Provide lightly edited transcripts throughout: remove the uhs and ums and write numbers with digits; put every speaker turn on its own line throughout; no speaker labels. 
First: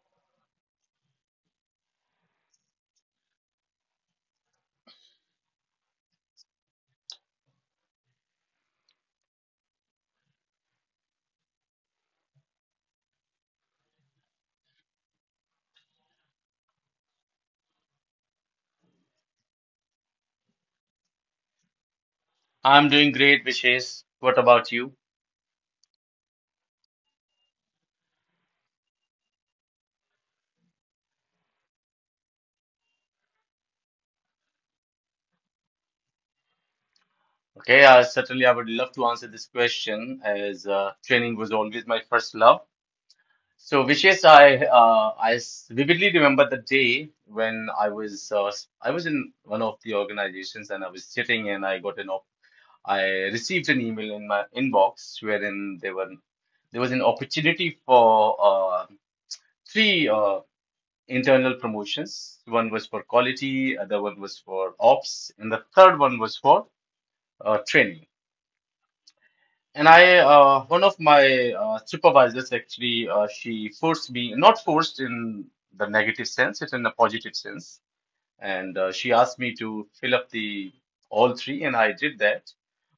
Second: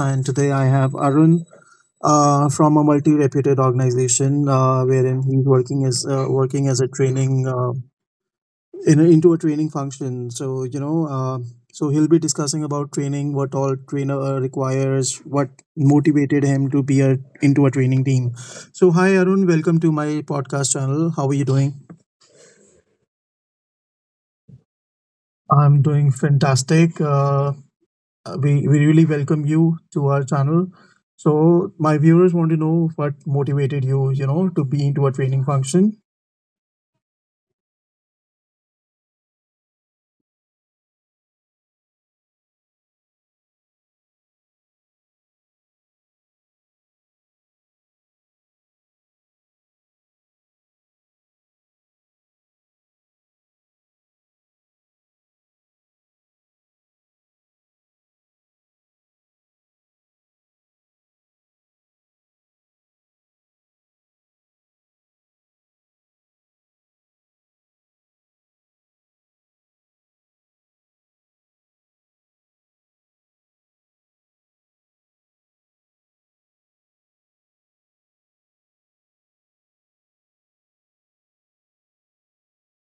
and today I have Arun from a multi-reputed organization, wherein he's working as a training in into a training function. So he'll be discussing about training, what all trainer requires, what motivated him to be into a training team. So, hi Arun, welcome to my podcast channel. How are you doing?
I'm doing great, Vishesh. What about you?
I'm doing fantastic. We really welcome you to our channel. So my viewers want to know what motivated you, to be into a training function.
Okay, certainly I would love to answer this question as training was always my first love. So, Vishesh, vividly remember the day when I was I was in one of the organizations and I was sitting and I received an email in my inbox wherein there was an opportunity for uh, three internal promotions. One was for quality, other one was for ops, and the third one was for training. And one of my supervisors actually, she forced me, not forced in the negative sense, it's in a positive sense, and she asked me to fill up the all three, and I did that.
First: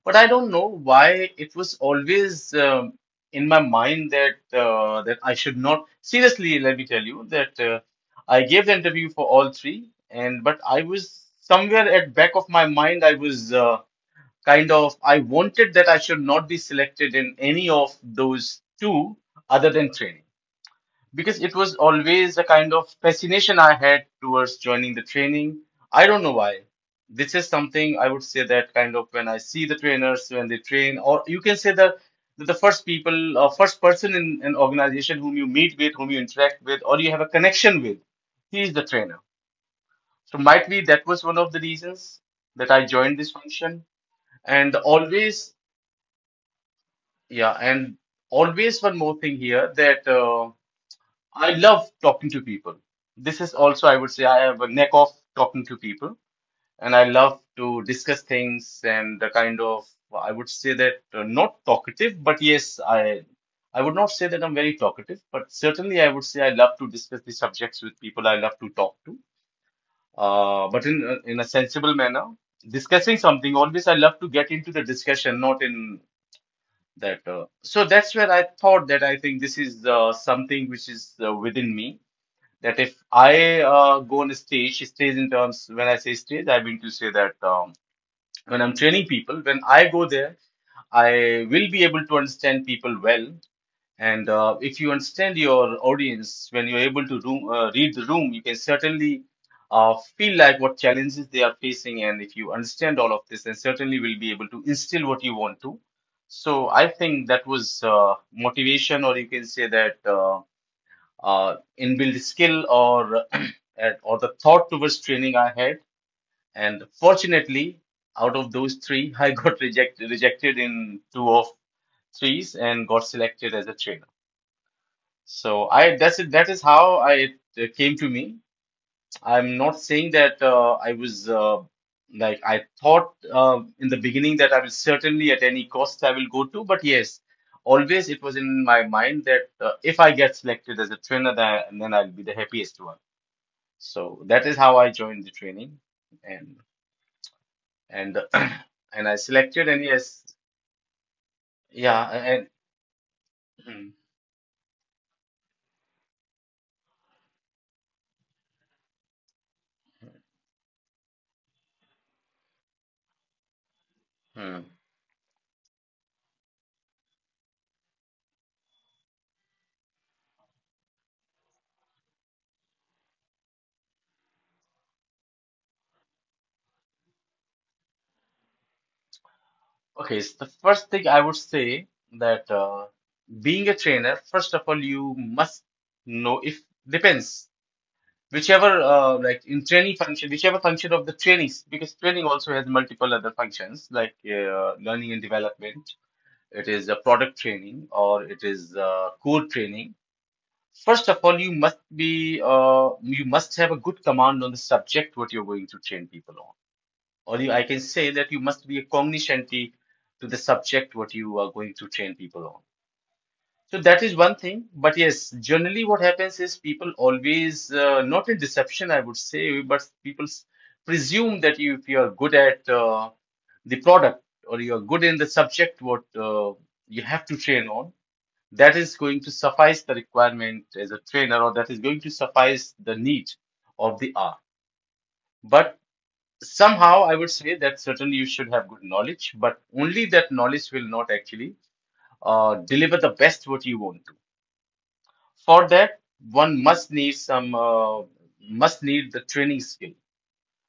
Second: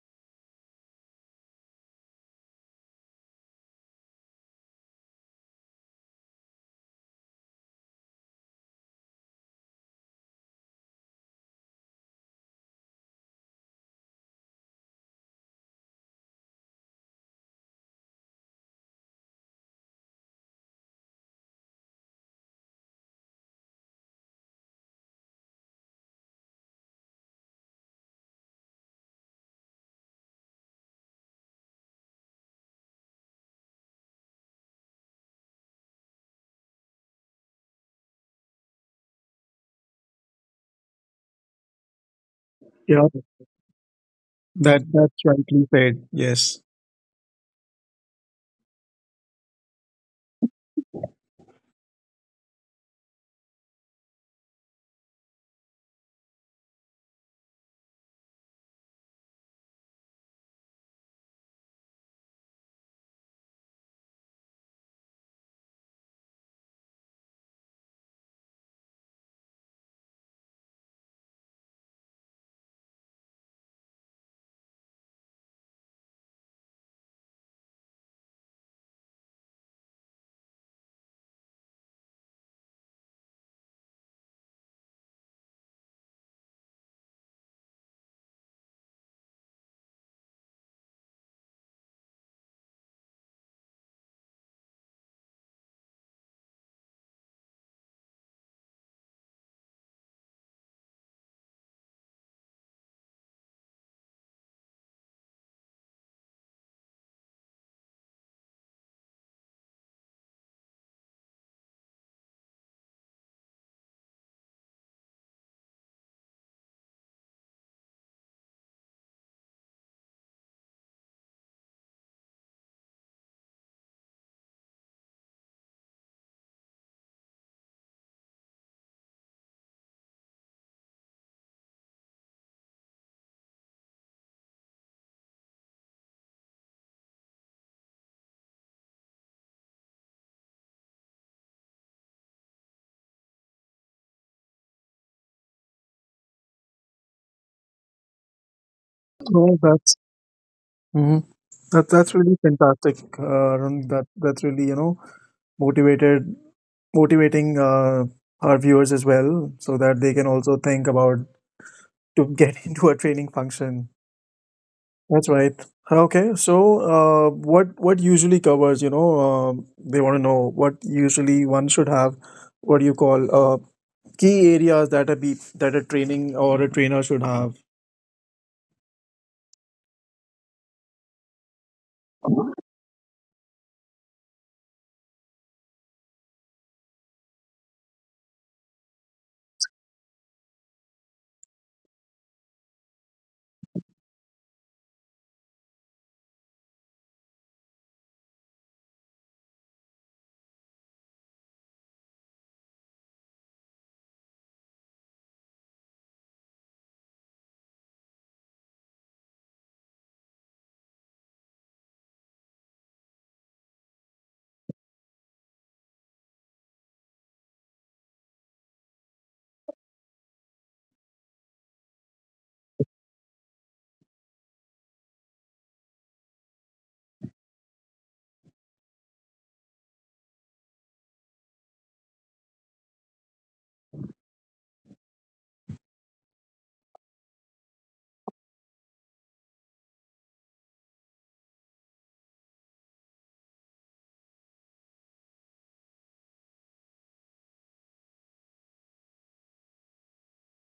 But I don't know why it was always in my mind that that I should not. Seriously, let me tell you that I gave the interview for all three, and but I was, somewhere at back of my mind I was kind of, I wanted that I should not be selected in any of those two other than training, because it was always a kind of fascination I had towards joining the training. I don't know why. This is something I would say that, kind of, when I see the trainers when they train, or you can say that the first people, first person in an organization whom you meet with, whom you interact with, or you have a connection with, he is the trainer. So might be that was one of the reasons that I
Yeah,
joined this function. And
that that's
always,
rightly said. Yes.
yeah, and always one more thing here that. I love talking to people. This is also, I would say, I have a knack of talking to people, and I love to discuss things and the kind of, I would say that not talkative, but yes, I would not say that I'm very talkative, but certainly I would say I love to discuss the subjects with people I love to talk to, but in a sensible manner. Discussing something, always I love to get into the discussion, not in that. So that's where I thought that I think this is something which is within me that if I go on a stage, stage in terms when I say stage, I mean to say that when I'm training people, when I go there, I will be able to understand people well. And if you understand your audience, when you're able to room, read the room, you can certainly feel like what challenges they are facing. And if you understand all of this, then certainly will be able to instill what you want to. So I think that was motivation, or you can say that. Inbuilt skill or or the thought towards training I had. And fortunately, out of those three, I got rejected in two of threes and got selected as a trainer. So I that's it. That is how I it came to me. I'm not saying that I was like I thought in the beginning that I will certainly at any cost I will go to, but yes, always it was in my mind that if I get selected as a trainer, then I'll be the happiest one. So that is how I joined the training, and and and I
No,
selected and
that's
yes,
hmm. That, that's really
yeah,
fantastic, Arun.
and
That's really, you know, motivated motivating our viewers as well, so that they can also think about to get into a training function.
hmm.
That's right. Okay, so what usually covers? They want to know what usually one should have. What do you call key areas that a be that a training or a trainer should have?
Okay, so the first thing I would say that being a trainer, first of all, you must know if depends whichever like in training function, whichever function of the trainings, because training also has multiple other functions like learning and development. It is a product training or it is core training. First of all, you must be you must have a good command on the subject what you're going to train people on. Or you, I can say that you must be a cognoscenti to the subject what you are going to train people on. So that is one thing. But yes, generally what happens is people always not in deception, I would say, but presume that you, if you are good at the product or you are good in the subject what you have to train on, that is going to suffice the requirement as a trainer, or that is going to suffice the need of the hour. But somehow I would say that certainly you should have good knowledge, but only that knowledge will not actually deliver the best what you want to. For that, one must need some must need the training skill,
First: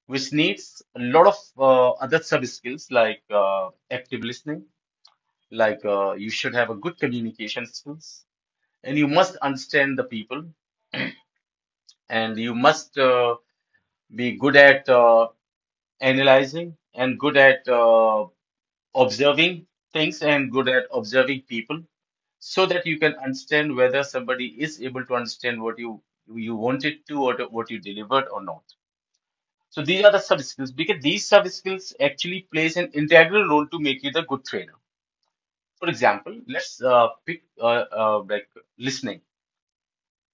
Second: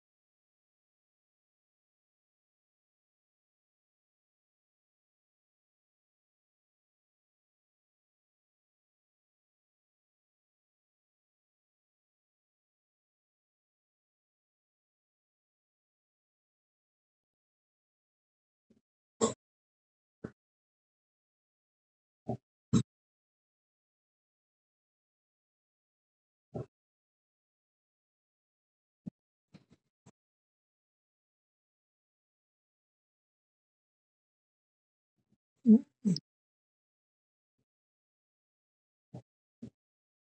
which needs a lot of other sub skills like active listening, like you should have a good communication skills, and you must understand the people, and you must be good at analyzing, and good at observing things, and good at observing people, so that you can understand whether somebody is able to understand what you wanted to, what you delivered or not. So these are the soft skills, because these soft skills actually plays an integral role to make you the good trainer. For example, let's pick like listening.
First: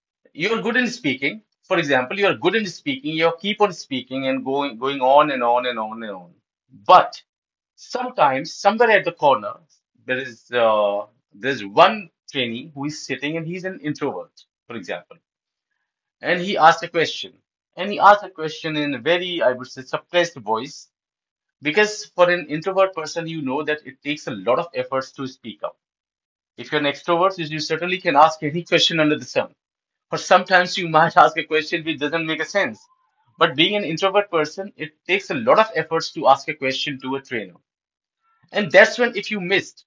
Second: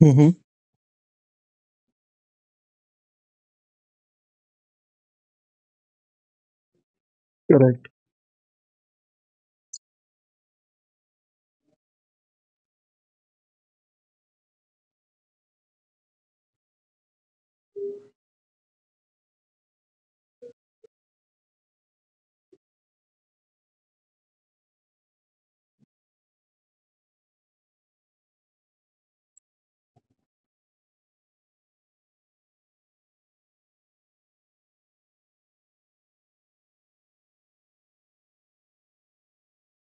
Mm-hmm.
You're good in speaking. For example, you're good in speaking. You keep on speaking and going on and on and on and on. But
Correct.
sometimes, somewhere at the corner, there is there's one trainee who is sitting and he's an introvert, for example, and he asks a question. And he asks a question in a very, I would say, suppressed voice, because for an introvert person, you know that it takes a lot of efforts to speak up. If you're an extrovert, you certainly can ask any question under the sun. Or sometimes you might ask a question which doesn't make a sense. But being an introvert person, it takes a lot of efforts to ask a question to a trainer. And that's when if you missed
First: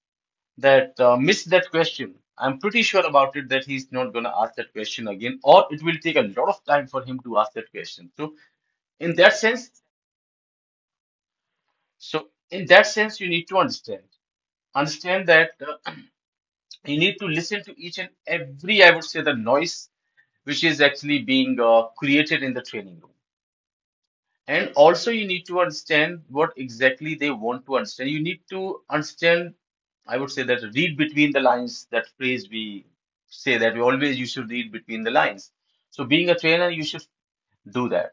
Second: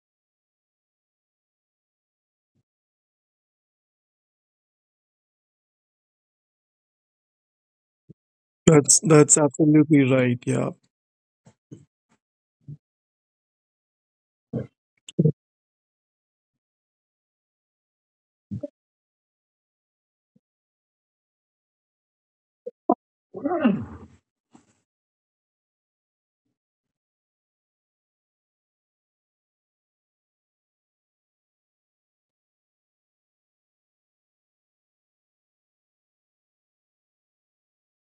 that uh, missed that question, I'm pretty sure about it that he's not gonna ask that question again, or it will take a lot of time for him to ask that question. So in that
That's
sense,
absolutely right. Yeah.
in that sense, you need to understand that uh, you need to listen to each and every, I would say, the noise which is actually being created in the training room. And also, you need to understand what exactly they want to understand. You need to understand, I would say, that read between the lines, that phrase we say that we always you should read between the lines. So, being a trainer, you should do that.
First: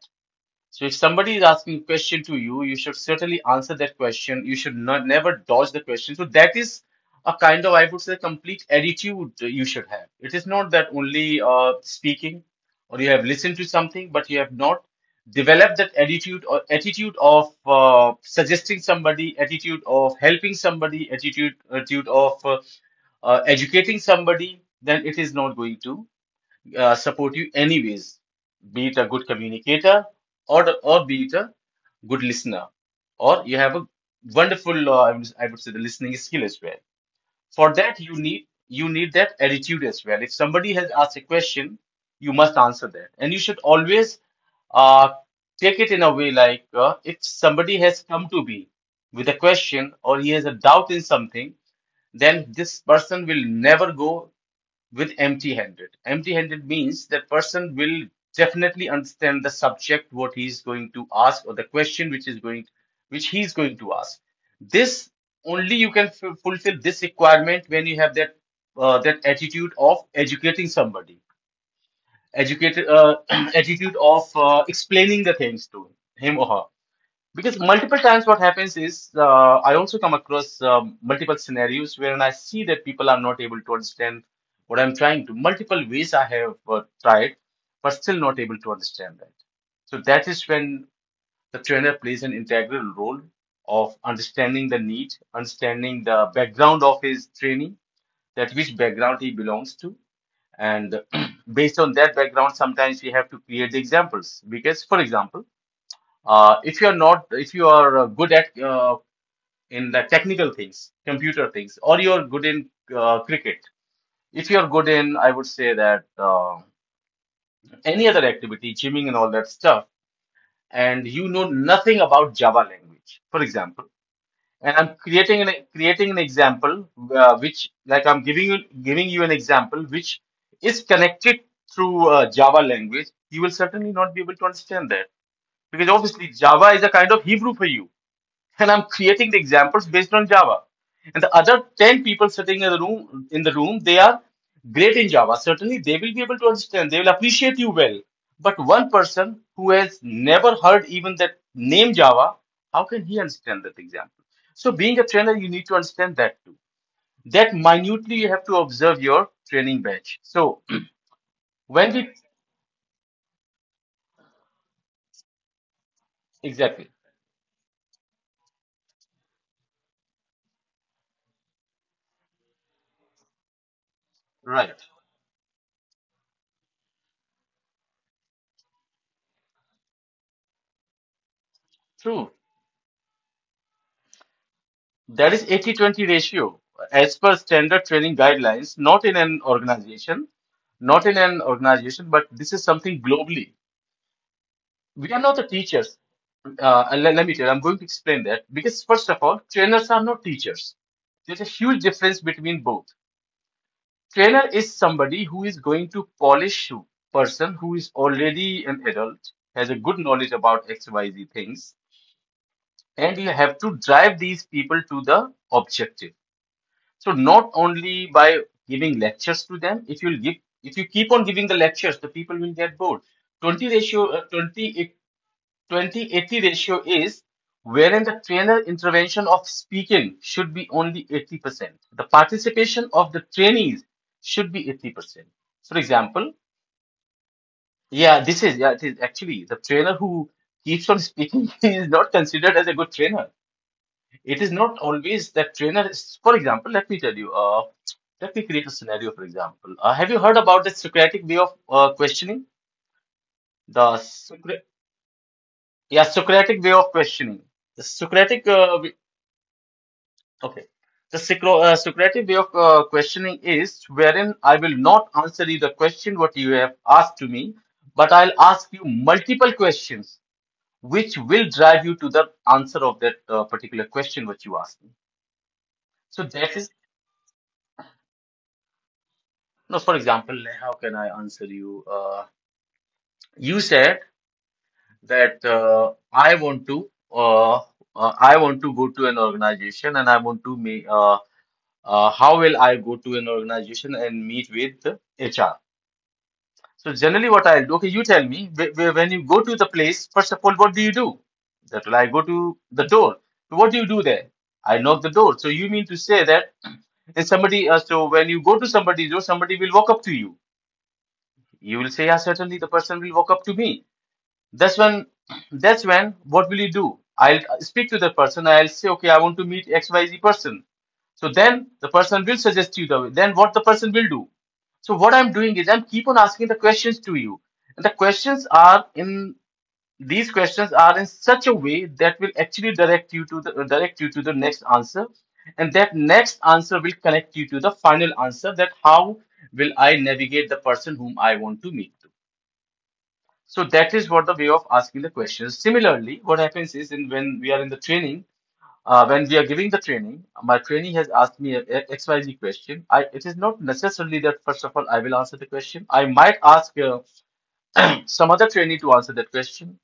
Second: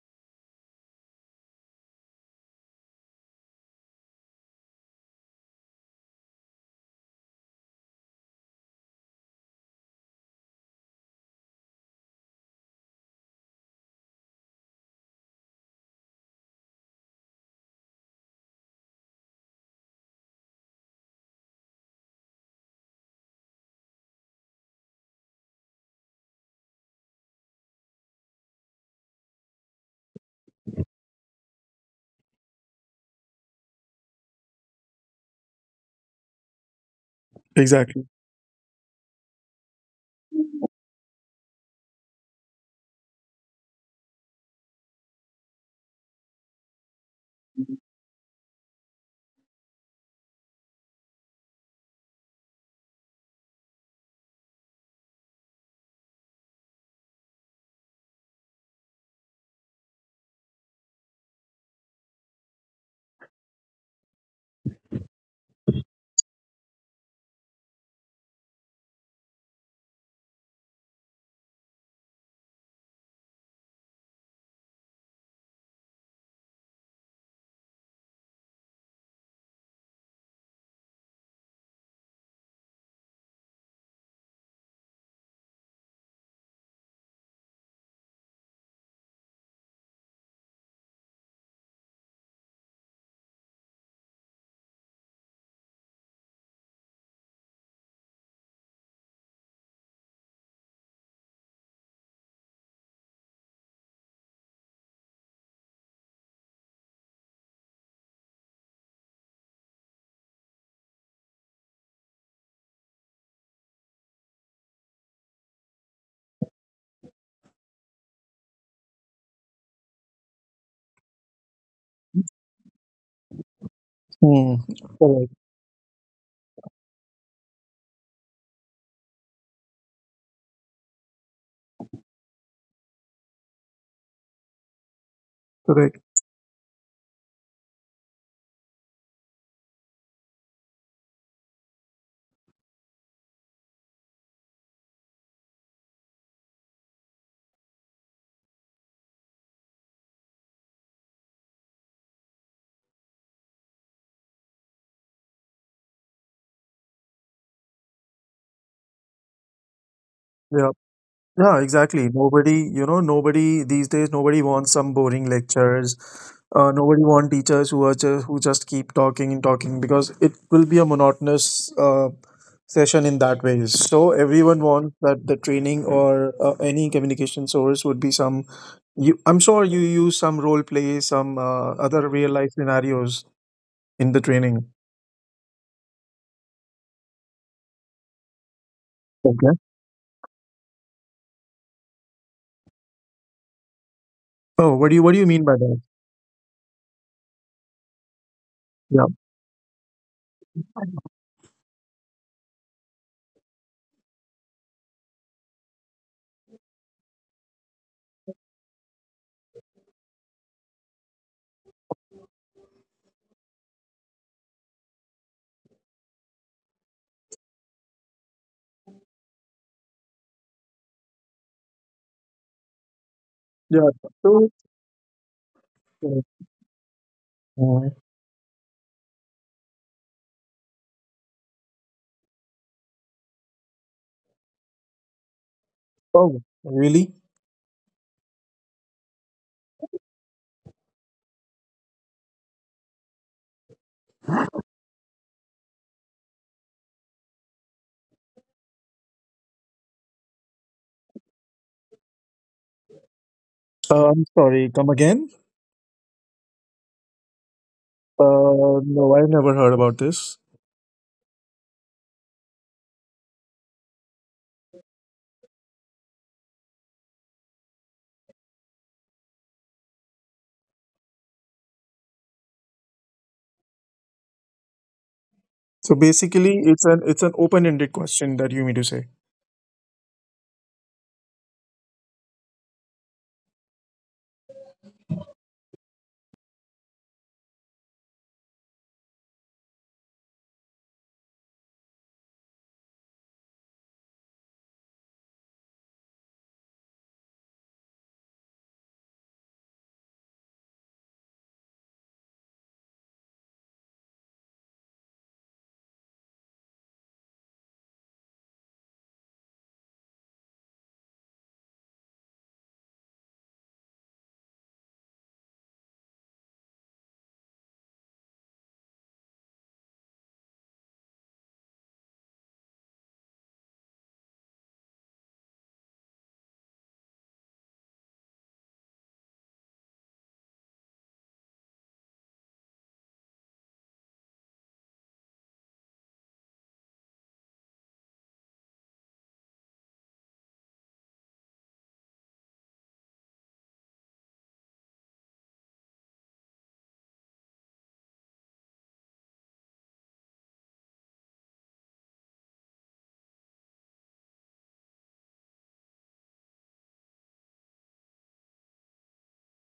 So if somebody is asking a question to you, you should certainly answer that question. You should not never dodge the question. So that is a kind of, I would say, complete attitude you should have. It is not that only speaking or you have listened to something, but you have not developed that attitude, or attitude of suggesting somebody, attitude of helping somebody, attitude of educating somebody. Then it is not going to support you anyways, be it a good communicator, or be it a good listener, or you have a wonderful I would say the listening skill as well. For that,
Exactly.
you need that attitude as well. If somebody has asked a question, you must answer that, and you should always uh, take it in a way like if somebody has come to me with a question, or he has a doubt in something, then this person will never go with empty-handed. Empty-handed means that person will definitely understand the subject, what he is going to ask, or the question which is going, which he is going to ask. This, only you can fulfill this requirement when you have that that attitude of educating somebody, educated attitude of explaining the things to him or her. Because multiple times what happens is I also come across multiple scenarios wherein I see that people are not able to understand what I'm trying to. Multiple ways I have tried, but still not able to understand that. So that is when the trainer plays an integral role of understanding the need, understanding the background of his training, that which background he belongs to, and based on that background, sometimes we have to create the examples. Because, for example. If you are good at in the technical things, computer things, or you're good in cricket, if you're good in, I would say that any other activity, gymming and all that stuff, and you know nothing about Java language, for example,
Hmm.
and I'm
Correct.
creating an example which, like I'm giving you an example which is connected through Java language. You will certainly not be able to understand that because
Correct.
obviously Java is a kind of Hebrew for you, and I'm creating the examples based on Java. And the other 10 people sitting in the room, they are great in Java. Certainly they will be able to understand. They will appreciate you well. But one person who has never heard even that name Java, how can he understand that example? So being a trainer, you need to understand that too. That minutely you have to observe your training batch. So
Yeah. Yeah,
when we,
exactly. Nobody, you know, nobody these days, nobody wants some boring lectures.
exactly,
Nobody want teachers who are just, who just keep talking and talking because it will be a monotonous session in that way. So everyone
right.
wants that the training or any communication source would be some. You, I'm sure you use some role play, some other
True.
real life scenarios in the training.
That is 80-20 ratio as per standard training guidelines,
Okay.
not in an organization, but this is something globally.
Oh, what do
We are
you
not
mean
the
by that?
teachers. Let me tell you, I'm going to explain that because first
Yeah.
of all, trainers are not teachers. There's a huge difference between both. Trainer is somebody who is going to polish you, person who is already an adult, has a good knowledge about XYZ things, and you have to drive these people to the objective. So not only by giving lectures to them, if you give, if you keep on giving the lectures, the people will get bored. 20
Yeah.
ratio, uh,
So.
20, twenty
Uh,
eighty ratio is
oh,
wherein the trainer intervention of speaking should be only 80%. The participation of the trainees should be 80%. For example,
really?
yeah, this is, yeah, it is actually the trainer who keeps on speaking is not considered as a good trainer. It is not always that trainer is, for example, let me tell you, let me create a scenario, for example. Have you heard about the Socratic way of questioning? The
I'm
Socra-
sorry. Come again?
yeah, Socratic way of questioning. The Socratic, uh, way-
No, I've never heard about this.
okay. Socratic way of questioning is wherein I will not answer you the question what you have asked to me, but I'll ask you multiple questions which will drive you to the answer of that particular question what you asked me.
So
So that
basically,
is
it's an open-ended question that you mean to say.
No, for example, like, how can I answer you? You said that I want to go to an organization and I want to make how will I go to an organization and meet with the HR? So generally what I'll do, okay, you tell me when you go to the place, first of all, what do you do? That will I go to the door. So what do you do there? I knock the door. So you mean to say that if somebody, so when you go to somebody's door, somebody will walk up to you. You will say, yeah, certainly the person will walk up to me. That's when, that's when, what will you do? I'll speak to the person. I'll say, okay, I want to meet XYZ person. So then the person will suggest you the way. Then what the person will do. So what I'm doing is I'm keep on asking the questions to you. And these questions are in such a way that will actually direct you to the next answer. And that next answer will connect you to the final answer that how will I navigate the person whom I want to meet. To. So that is what the way of asking the questions. Similarly, what happens is in when we are in the training, when we are giving the training, my trainee has asked me a XYZ question. I it is not necessarily that first of all I will answer the question. I might ask some other trainee to answer that question,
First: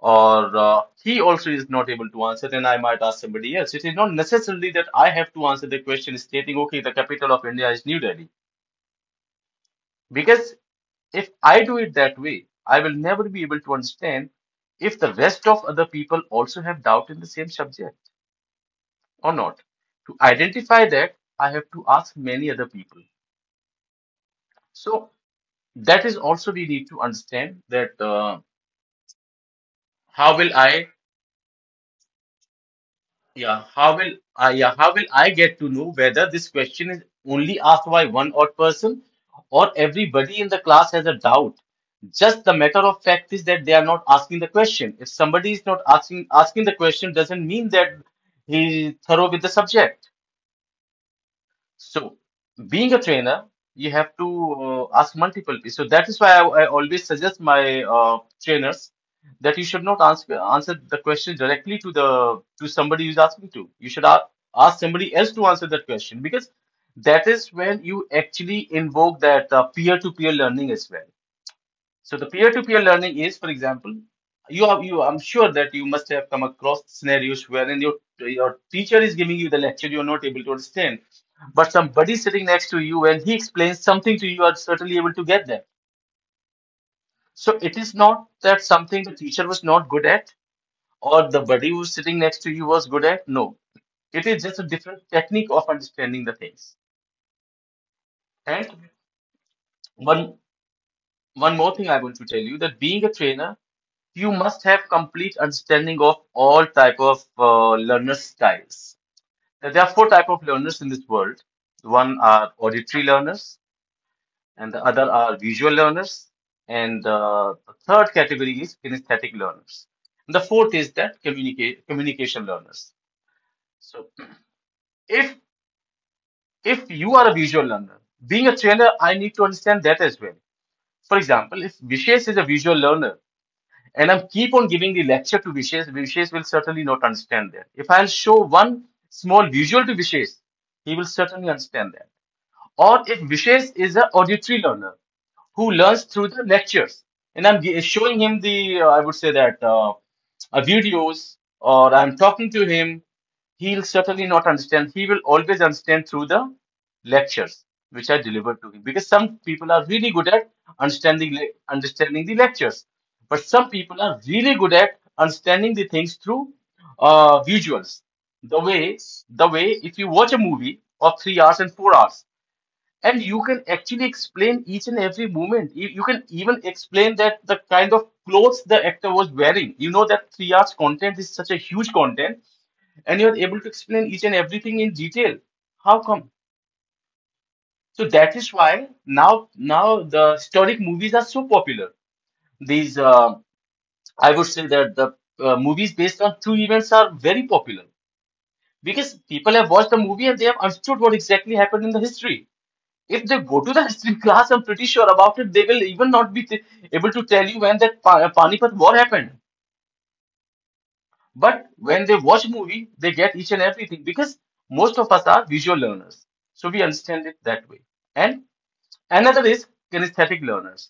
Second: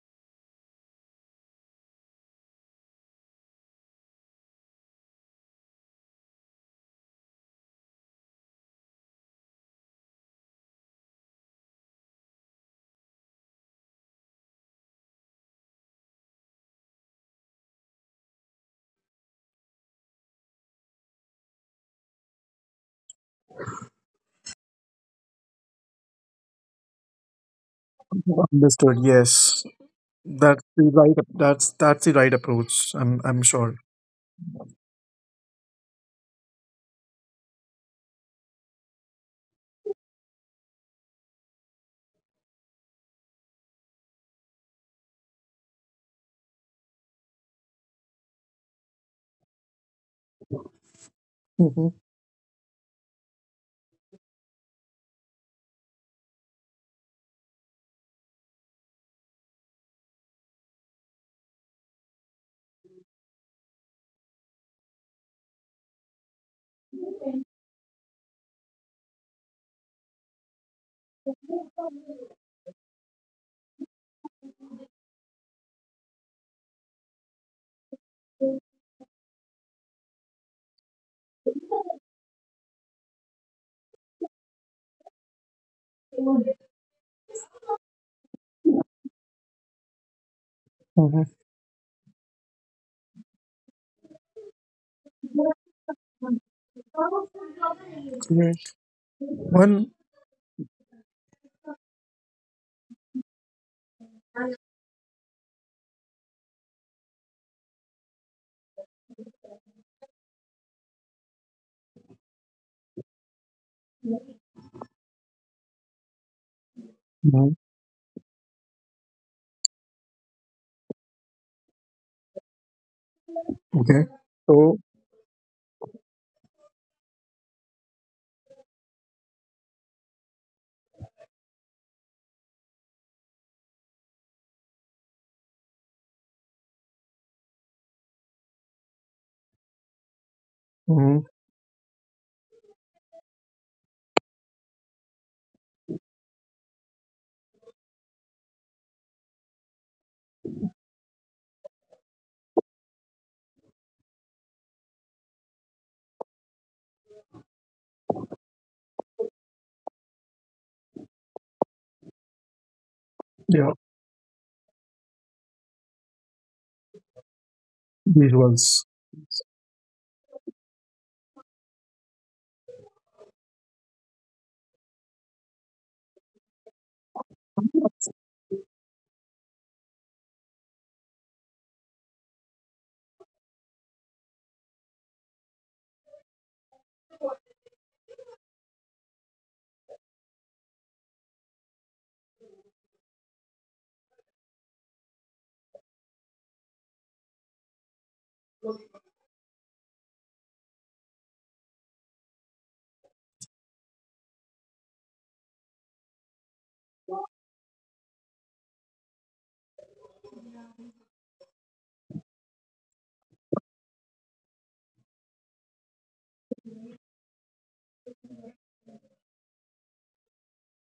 or he also is not able to answer. Then I might ask somebody else. It is not necessarily that I have to answer the question stating, okay, the capital of India is New Delhi because. If I do it that way, I will never be able to understand if the rest of other people also have doubt in the same subject or not. To identify that, I have to ask many other people. So that is also we need to understand that
Understood. Yes,
how will I
that's the right approach. I'm
Yeah,
sure.
how will I get to know whether this question is only asked by one odd person or everybody in the class has a doubt? Just the matter of fact is that they are not asking the question. If somebody is not asking the question, doesn't mean that he is thorough with the subject.
Mm-hmm.
So, being a trainer, you have to ask multiple people. So that is why I always suggest my trainers that you should not answer the question directly to somebody who's asking to. You should ask somebody else to answer that question because that is when you actually invoke that peer-to-peer learning as well. So the peer-to-peer learning is, for example, you have you. I'm sure that you must have come across scenarios wherein your teacher is giving you the lecture you are not able to understand, but somebody sitting next to you and he explains something to you, you are certainly able to get that. So it is not that something the teacher was not good at
Hmm.
or the buddy who is sitting next to you was good at. No, it is just a different technique of understanding the things. And
One.
one one more thing I want to tell you that being a trainer you must have complete understanding of all type of learner styles. Now, there are four type of learners in this world. One are auditory learners, and the other are visual learners, and
Mhm.
the third category is kinesthetic learners. And the fourth is that communicate communication learners.
Okay.
So
So,
if if you are a visual learner, being a trainer, I need to understand that as well. For example, if Vishesh is a visual learner, and I keep on giving the lecture to Vishesh, Vishesh will certainly not understand that. If I'll show one small visual to Vishesh, he will
mhm,
certainly understand that. Or if Vishesh is an auditory learner who learns through the lectures, and showing him the, I would say that videos, or I'm talking to him, he'll certainly not understand. He will always understand through the lectures which are delivered to him, because some people are really good at understanding understanding the lectures, but some
yeah,
people are really good at understanding the things through visuals. The
visuals.
way the way if you watch a movie of 3 hours and 4 hours and you can actually explain each and every moment. You can even explain that the kind of clothes the actor was wearing. You know that 3 hours content is such a huge content, and you're able to explain each and everything in detail. How come? So that is why now the historic movies are so popular. These I would say that the movies based on true events are very popular because people have watched the movie and they have understood what exactly happened in the history. If they go to the history class, I'm pretty sure about it, they will even not be able to tell you when that Panipat war happened. But when they watch movie, they get each and everything because most of us are visual learners. So we understand it that way. And another is kinesthetic learners.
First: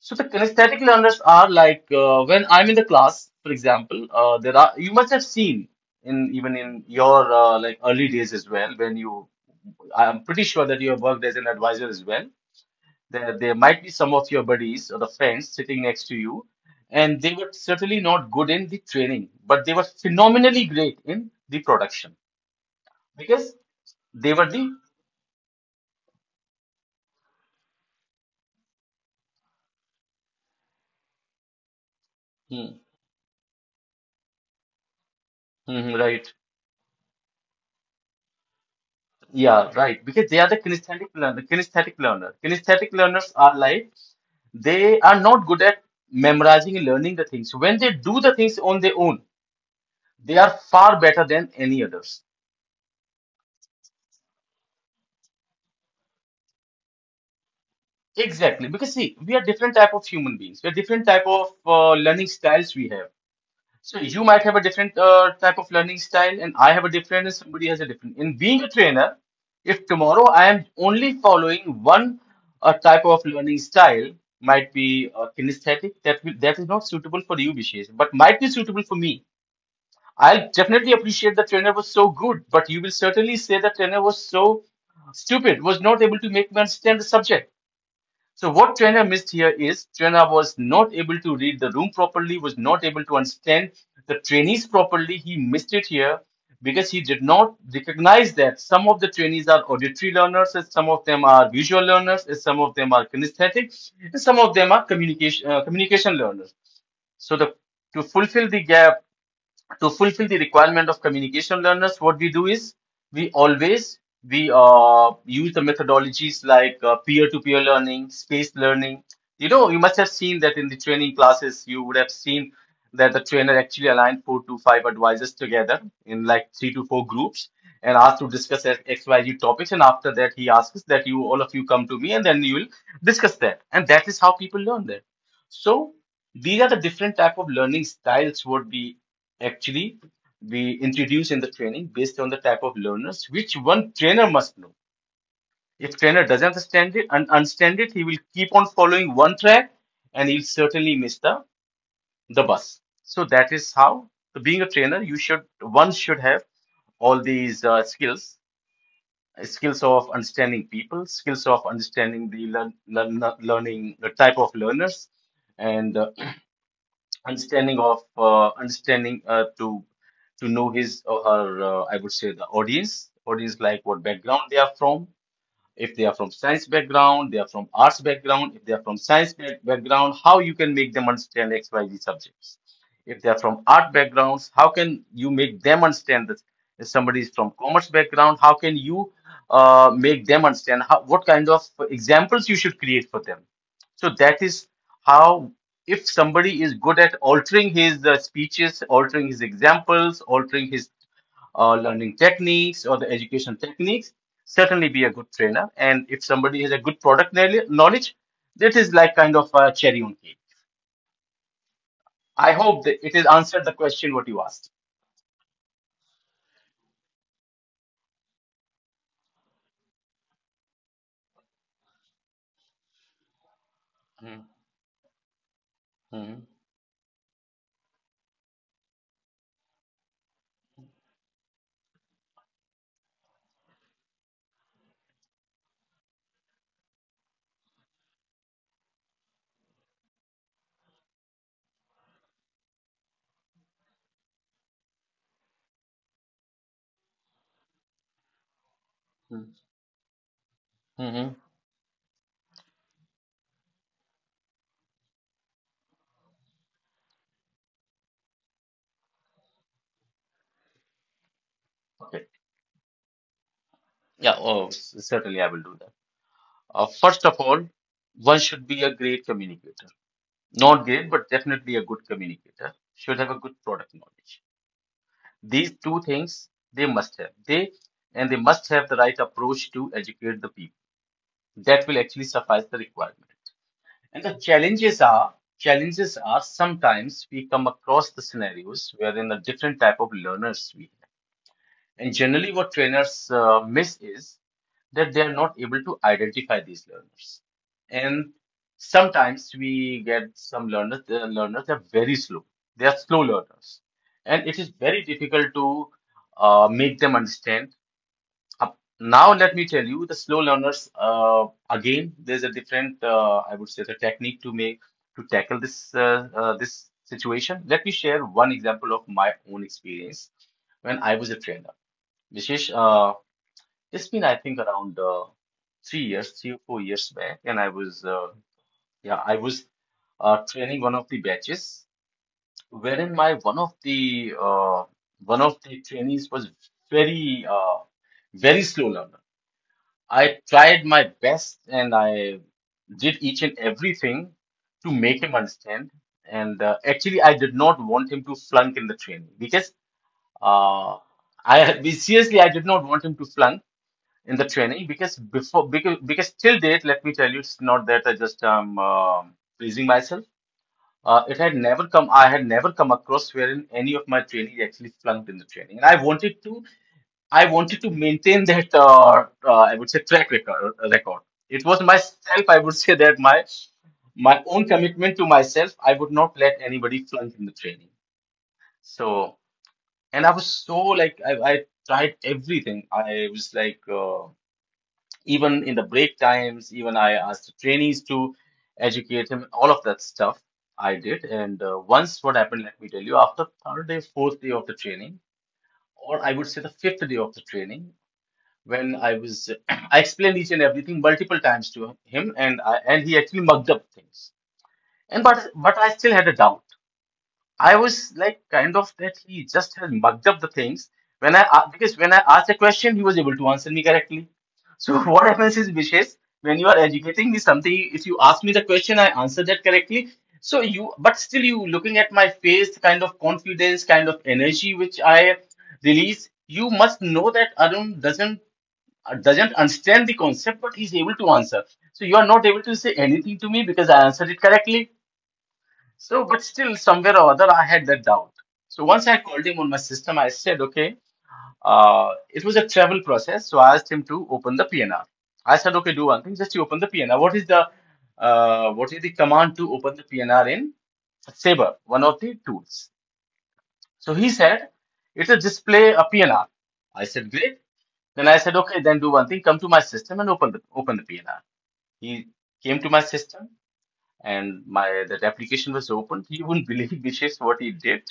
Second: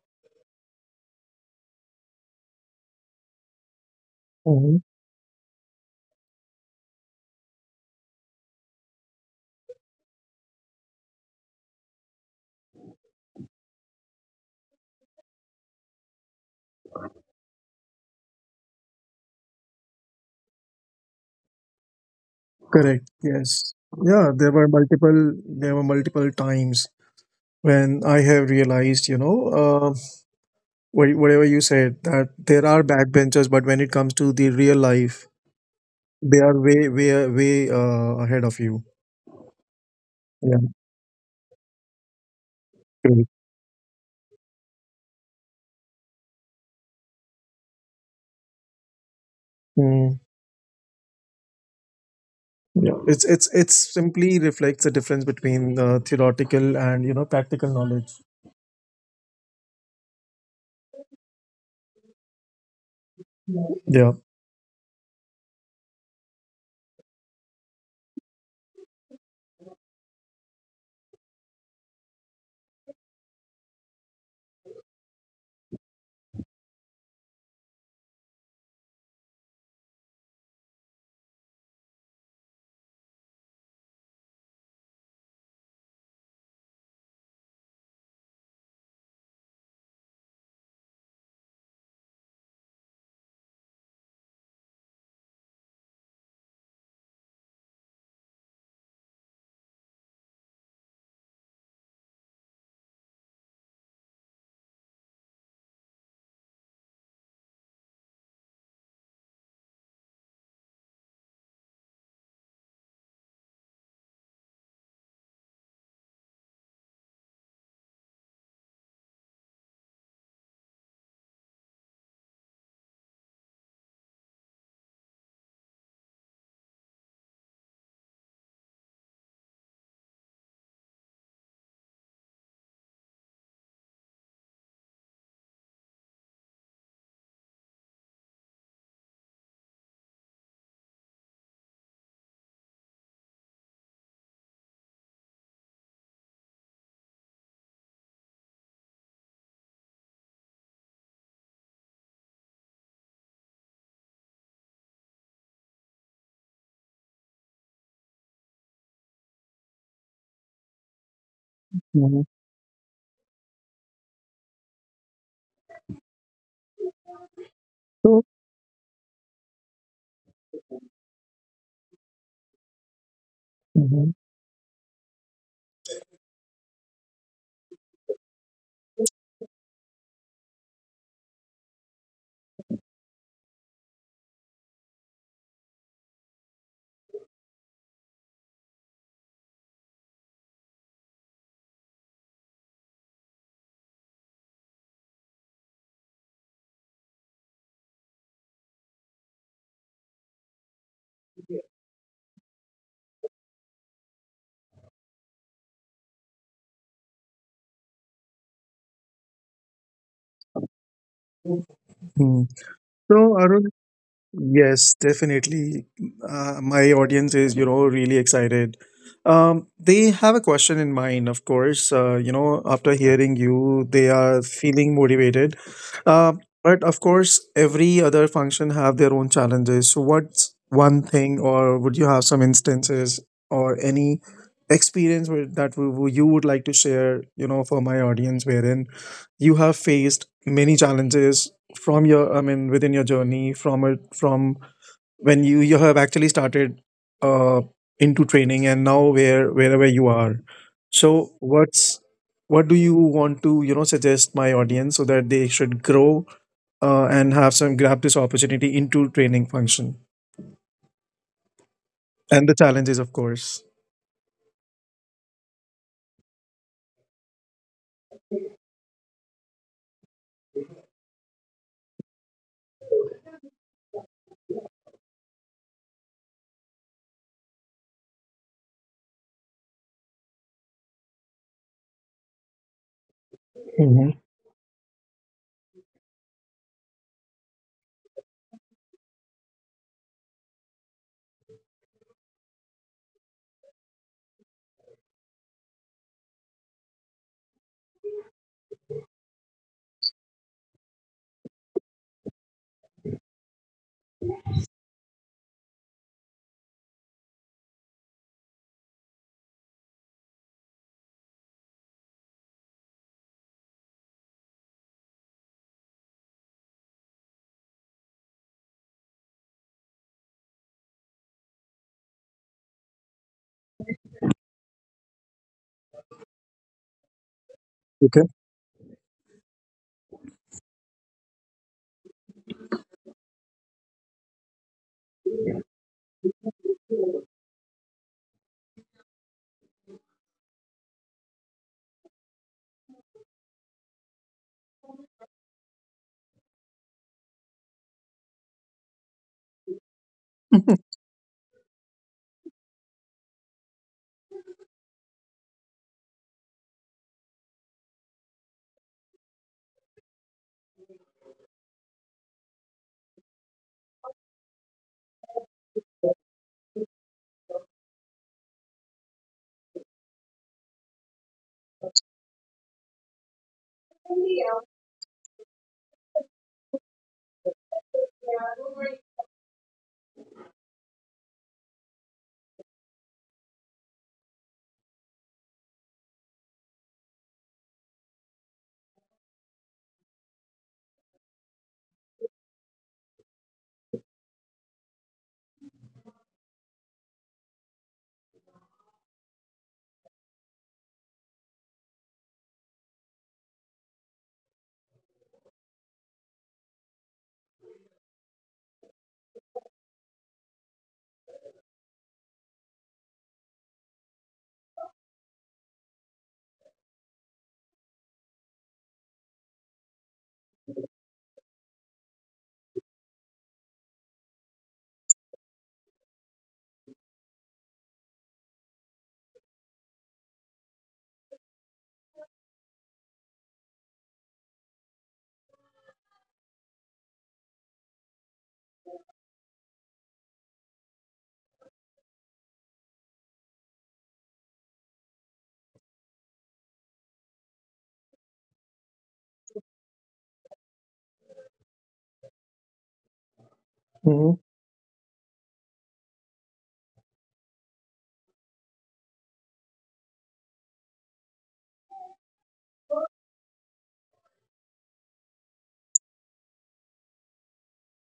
So the kinesthetic learners are like when I'm in the class, for example, there are
Mhm.
you must have seen in even in your like early days as well when you I'm pretty sure that you have worked as an advisor as well. There might be some of your buddies or the friends sitting next to you, and they were certainly not good in the training, but they were phenomenally great in the production
Correct.
because
Yes. Yeah,
they were
there were
the
multiple. There were multiple times when I have realized, you know, wha- whatever you said, that there
hmm,
are backbenchers, but when it comes to the real life,
right.
they are way, way, way ahead of you.
Yeah, right. Because they are the
Yeah,
kinesthetic learner. Kinesthetic
great.
learners are like they are not good at memorizing and learning the things. When they do the things on their own,
Mm,
they are far better than any others.
yeah, it's simply reflects the difference between theoretical and, you know, practical knowledge.
Exactly, because see, we are different type of human beings. We are different type of learning styles we have. So
Yeah.
you might have a different type of learning style, and I have a different, and somebody has a different. In being a trainer, if tomorrow I am only following one type of learning style, might be kinesthetic, that is not suitable for you, Vishesh, but might be suitable for me. I'll definitely appreciate the trainer was so good, but you will certainly say the trainer was so stupid, was not able to make me understand the subject. So what Trainer missed here is Trainer was not able to read the room properly, was not able to understand the trainees properly. He missed it here because he did not recognize that some of the trainees are auditory learners, and some of them are visual learners, and some of them are kinesthetic, and some of them are communication learners. So the To fulfill the gap, to fulfill the requirement of communication learners, what we do is we always we use the methodologies like peer-to-peer learning, spaced learning. You know, you must have seen that in the training classes, you would have seen that the trainer actually aligned 4 to 5 advisors together in like 3 to 4 groups and asked to discuss XYZ topics. And after that, he asks that you all of you come to me and then you will discuss that. And that is how people learn that. So these are the different type of learning styles what we actually we introduce in the training based on the type of learners which one trainer must know. If trainer doesn't understand it and understand it, he will keep on following one track and he'll certainly miss the bus. So that is how, so being a trainer, you should one should have all these skills, skills of understanding people, skills of
Mhm.
understanding the learning the type of learners, and understanding of understanding to know his or her, I would say, the audience, like what background they are from. If they are from science background, they are from arts background, if they are from background, how you can make them understand XYZ subjects. If they are from art backgrounds, how can you make them understand this? If somebody is from commerce background, how can you make them understand how, what kind of examples you should create for them? So that is how, if somebody is good at altering his speeches, altering his examples, altering his or learning techniques or the education techniques, certainly be a good trainer. And if somebody has a good product knowledge, that is like kind of a cherry on cake.
Mhm.
I hope that it has
So Arun,
answered the question what you asked.
yes, definitely. My audience is, you know, really excited. They have a question in mind, of course. You know, after hearing you, they are feeling motivated. Uh,
Mm-hmm.
but of course, every other function have their own challenges. So, what's one thing, or would you have some instances or any experience with, that you would like to share, you know, for my audience, wherein you have faced many challenges from your within your journey from when you have actually started uh into training and now wherever you are. So
Mm-hmm.
what's what do you want to, you know, suggest my audience so that they should grow and have some grab this opportunity into training function
Okay.
and the challenges, of course.
Yeah, oh, certainly I will do that. First of all, one should be a great communicator. Not great, but definitely a good communicator. Should have a good product knowledge. These two things they must have. They and they must have the right approach to educate the people, that will actually suffice the requirement.
Hmm.
And the challenges are, challenges are sometimes we come across the scenarios wherein a different type of learners we have. And generally, what trainers miss is that they are not able to identify these learners. And sometimes we get some learners, the learners are very slow. They are slow learners. And it is very difficult to make them understand Now let me tell you, the slow learners, again, there's a different, I would say, the technique to make to tackle this this situation. Let me share one example of my own experience when I was a trainer. Vishesh, it's been I think around 3 years, 3 or 4 years back, and I was,
Okay.
yeah, I was training one of the batches, wherein my one of the trainees was very very slow learner. I tried my best and I did each and everything to make him understand. And actually, I did not want him to flunk in the training because uh, seriously I did not want him to flunk in the training because before because till date, let me tell you, it's not that I just pleasing myself. It had never come. I had never come across wherein any of my trainees actually flunked in the training, and I wanted to. I wanted to maintain that I would say track record. Record. It was myself. I would say that my own commitment to myself. I would not let anybody flunk in the training. So, and I was so like I tried everything. I was like even in the break times. Even I asked the trainees to educate him. All of that stuff I did. And once what happened, let me tell you. After third day, fourth day of the training, or I would say the fifth day of the training, when I was I explained each and everything multiple times to him and I, and he actually mugged up things. And but I still had a doubt. I was like kind of that he just had mugged up the things when because when I asked a question he was able to answer me correctly. So what happens is Vishesh, when you are educating me something, if you ask me the question I answer that correctly. So you, but still you looking at my face, the kind of confidence, kind of energy which I release, you must know that Arun doesn't understand the concept, but he's able to answer. So you are not able to say anything to me because I answered it correctly. So, but still, somewhere or other, I had that doubt. So once I called him on my system, I said, okay, it was a travel process. So I asked him to open the PNR. I said, okay, do one thing, just you open the PNR. What is the command to open the PNR in Sabre, one of the tools? So he
Hmm.
said, it's a display, a PNR. I said, great. Then I said, okay, then do one thing, come to my system and open open the PNR. He came to my system and my that application was opened. You wouldn't believe Vishesh what he did.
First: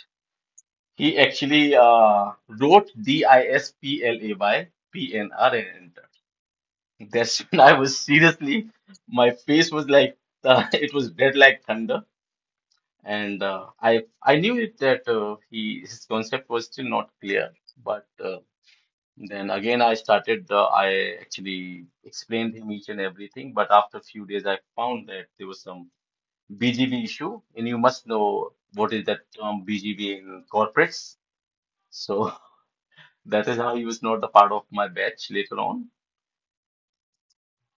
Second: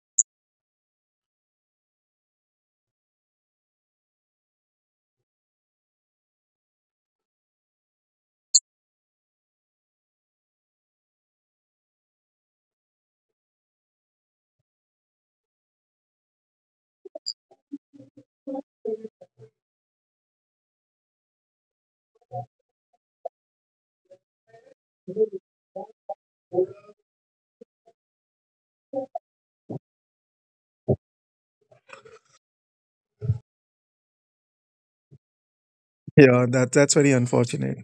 He actually wrote DISPLAYPNR and entered. That's when I was seriously, my face was like, it was red like thunder. And I knew it that he his concept was still not clear, but. Then again, I started the, I actually explained him each and everything, but after a few days, I found that there was some BGV issue, and you must know what is that term BGV in corporates. So that is how he was not a part of my batch later on.
Yeah, that that's very unfortunate.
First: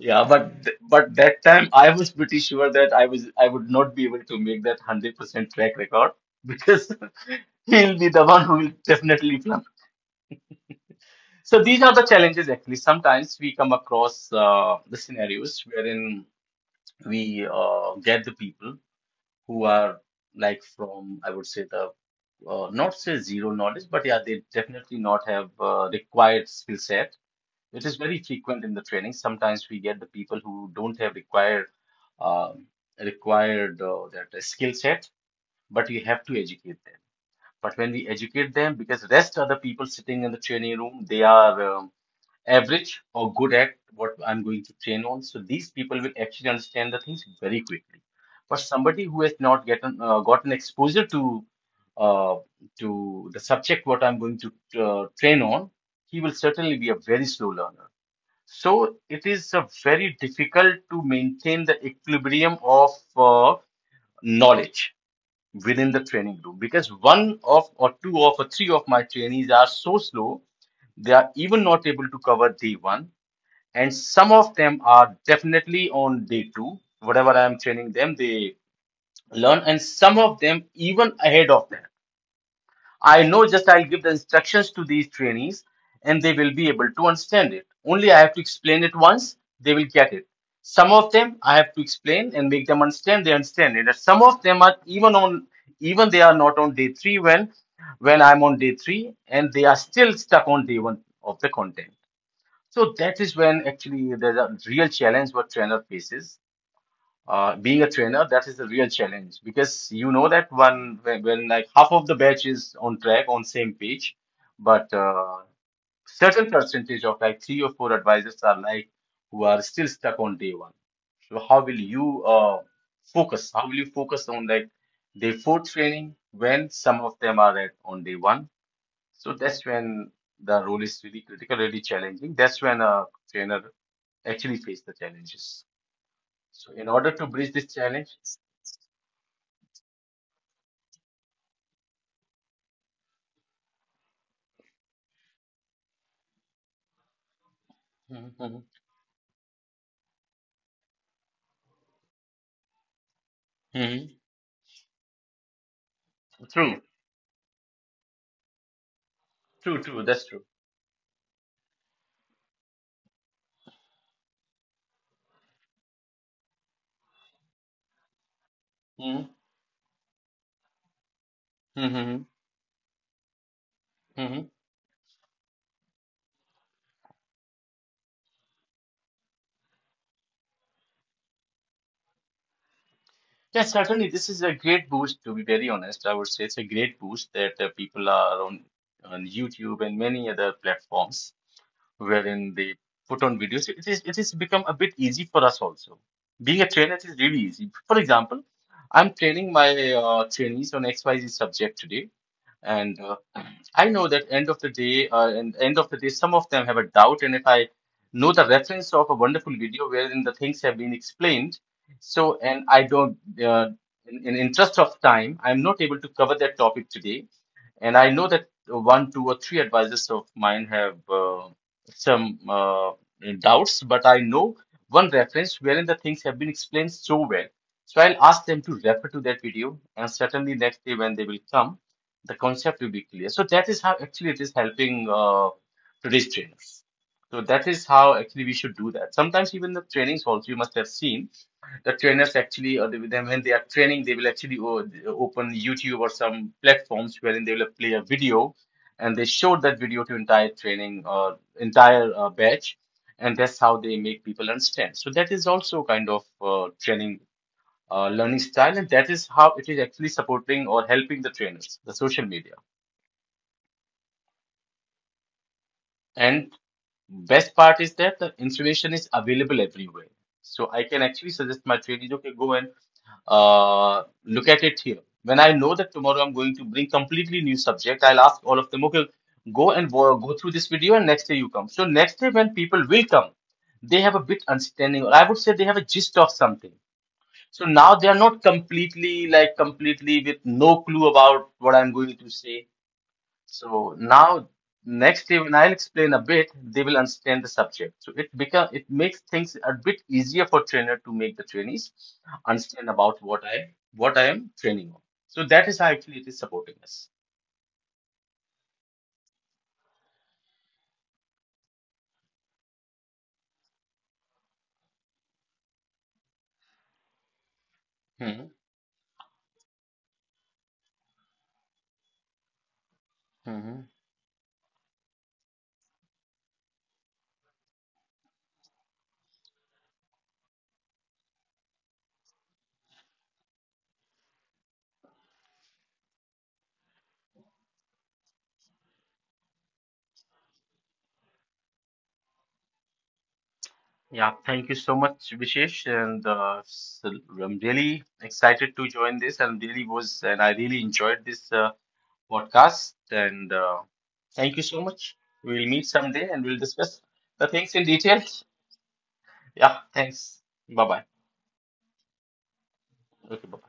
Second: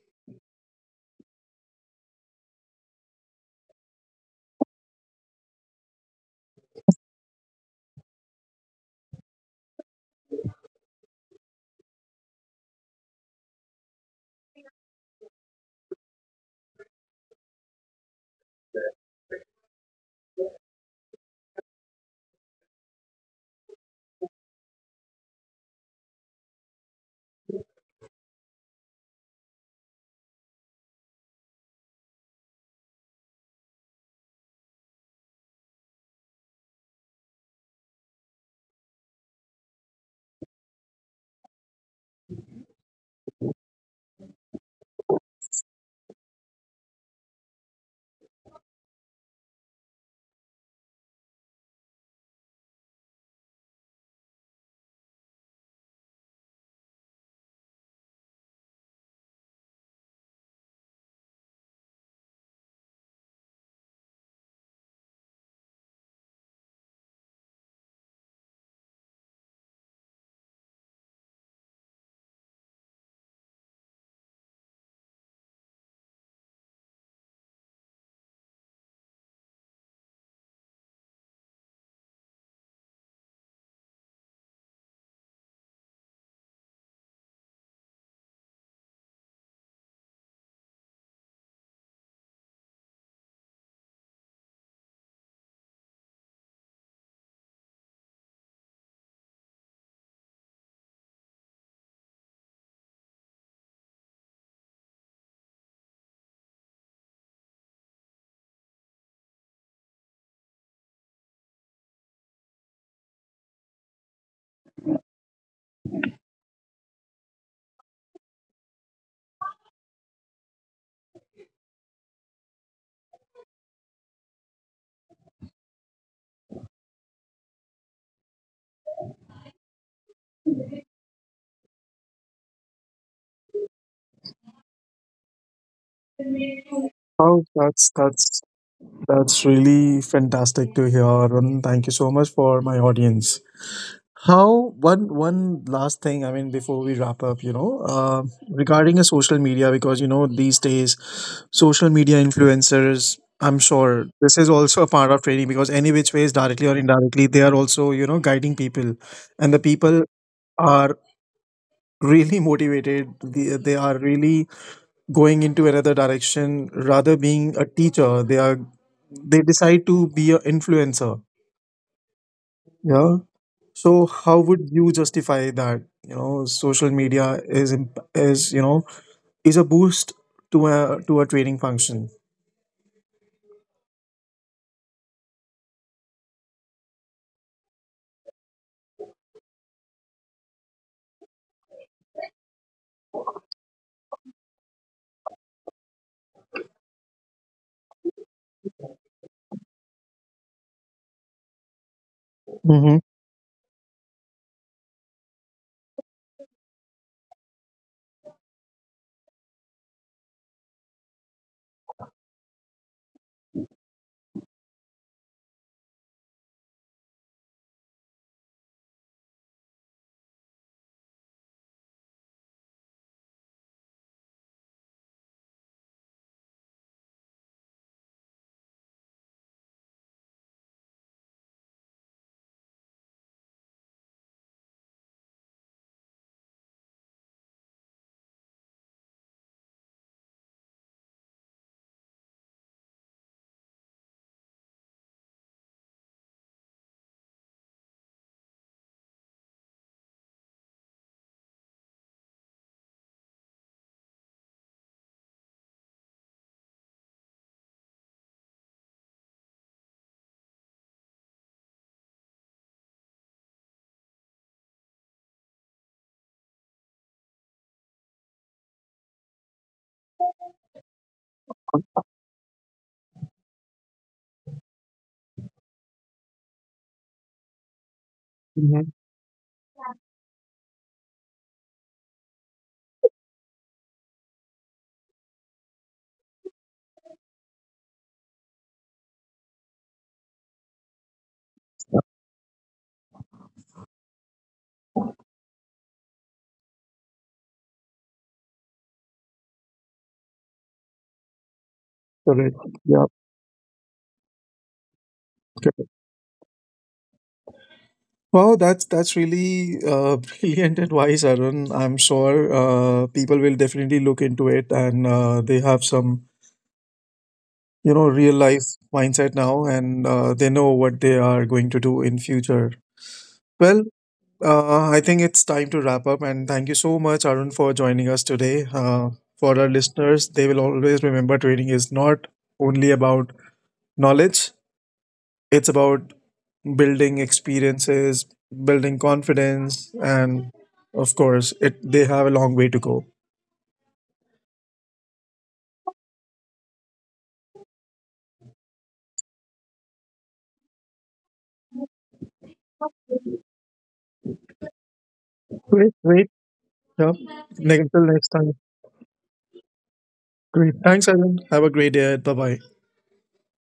Yeah, but but that time I was pretty sure that I would not be able to make that 100% track record because he'll be the one who will definitely. So these are the challenges actually. Sometimes we come across the scenarios wherein we get the people who are like from, I would say the not say zero knowledge, but yeah, they definitely not have required skill set. It is very frequent in the training. Sometimes we get the people who don't have required um required that skill set, but we have to educate them. But when we educate them, because rest are the people sitting in the training room, they are average or good at what I'm going to train on. So these people will actually understand the things very quickly. But somebody who has not gotten gotten exposure uh, to the subject what I'm going to train on, he will certainly be a very slow learner. So it is a very difficult to maintain the equilibrium of uh, knowledge within the training room because one of or two of or three of my trainees are so slow they are even not able to cover day one, and some of them are definitely on day two, whatever I am training them they learn, and some of them even ahead of that. I know just I'll give the instructions to these trainees and they will be able to understand it, only I have to explain it once they will get it. Some of them I have to explain and make them understand, they understand it, and some of them are even on, even they are not on day three when I'm on day three and they are still stuck on day one of the content. So that is when actually there's a real challenge what trainer faces. Being a trainer, that is the real challenge because you know that one when like half of the batch is on track on same page, but certain percentage of like three or four advisors are like who are still stuck on day one. So how will you focus? How will you focus on like day four training when some of them are at on day one? So that's when the role is really critical, really challenging. That's when a trainer actually face the challenges. So, in order to
oh
bridge this
that's
challenge,
that's That's really fantastic to hear, Arun. Thank you so much for my audience. How, one last thing, I mean, before we wrap up, you know,
mhm, mhm,
regarding a social media, because you know these days, social media influencers. I'm sure
mhm.
this is also a part of training because any which ways, directly or
True,
indirectly, they are also, you know, guiding people, and the
true, true,
people
that's true.
are really motivated. They are really going into another direction rather being a teacher. They are
Mhm,
they decide to be an influencer.
mhm,
Yeah. So how
mhm.
would you justify that, you know, social media is is, you know, is a boost to a to a training function?
Yeah, certainly, this is a great boost. To be very honest, I would say it's a great boost that people are on YouTube and many other platforms wherein they put on videos. It has become a bit easy for us also. Being a trainer it is really easy. For example, I'm training my trainees on XYZ subject today,
Mm-hmm.
and I know that end of the day, and end of the day, some of them have a doubt, and if I know the reference of a wonderful video wherein the things have been explained, so and I don't, uh, in interest of time, I'm not able to cover that topic today, and I know that one, two, or three advisors of mine have. Some doubts, but I know one reference wherein the things have been explained so well. So I'll ask them to refer to that video, and certainly next day when they will come, the concept will be clear. So that is how actually it is helping today's trainers. So that is how actually we should do that. Sometimes even the trainings also you must have seen the trainers actually or they, then when they are training they will actually open YouTube or some platforms wherein they will play a video and they showed that video to entire training or entire batch, and that's how they make people understand. So that is also kind of training learning style, and that is how it is actually supporting or helping the trainers, the social media. Best part is that the information is available everywhere. So I can actually suggest my trainees, okay, go and look at it here. When I know that tomorrow I'm going to bring completely new subject, I'll ask all of them,
Mm-hmm.
okay, go and go through this video and next day you come. So next day when people will come, they have a bit understanding, or I would say they have a gist of something. So now they are not completely completely with no clue about what I'm going to say, so now, next day when I'll explain a bit, they will understand the subject. So it makes things a bit easier for trainer to make the trainees
Correct.
understand
Yeah.
about what I am training on. So that is how
Correct.
actually it is supporting us.
Wow, that's really brilliant advice, Arun. I'm sure people will definitely look into it, and they have some, you know, real
Hmm.
life mindset now, and they know what they are going to do in future. Well,
Hmm.
I think it's time to wrap up, and thank you so much Arun for joining us today. Uh, for our listeners, they will always remember trading is not only about knowledge, it's about building experiences, building confidence, and of course it they have a long way to go.
Yeah, thank you so much, Vishesh, and so I'm really excited to join this, and really was, and I really enjoyed this podcast. And thank you so much. We'll meet
Great,
someday,
great.
and we'll discuss
Yeah.
the things in
Until
detail.
next time.
Yeah, thanks.
Great,
Bye bye.
thanks Arun, have a great day, bye bye.
Okay, bye.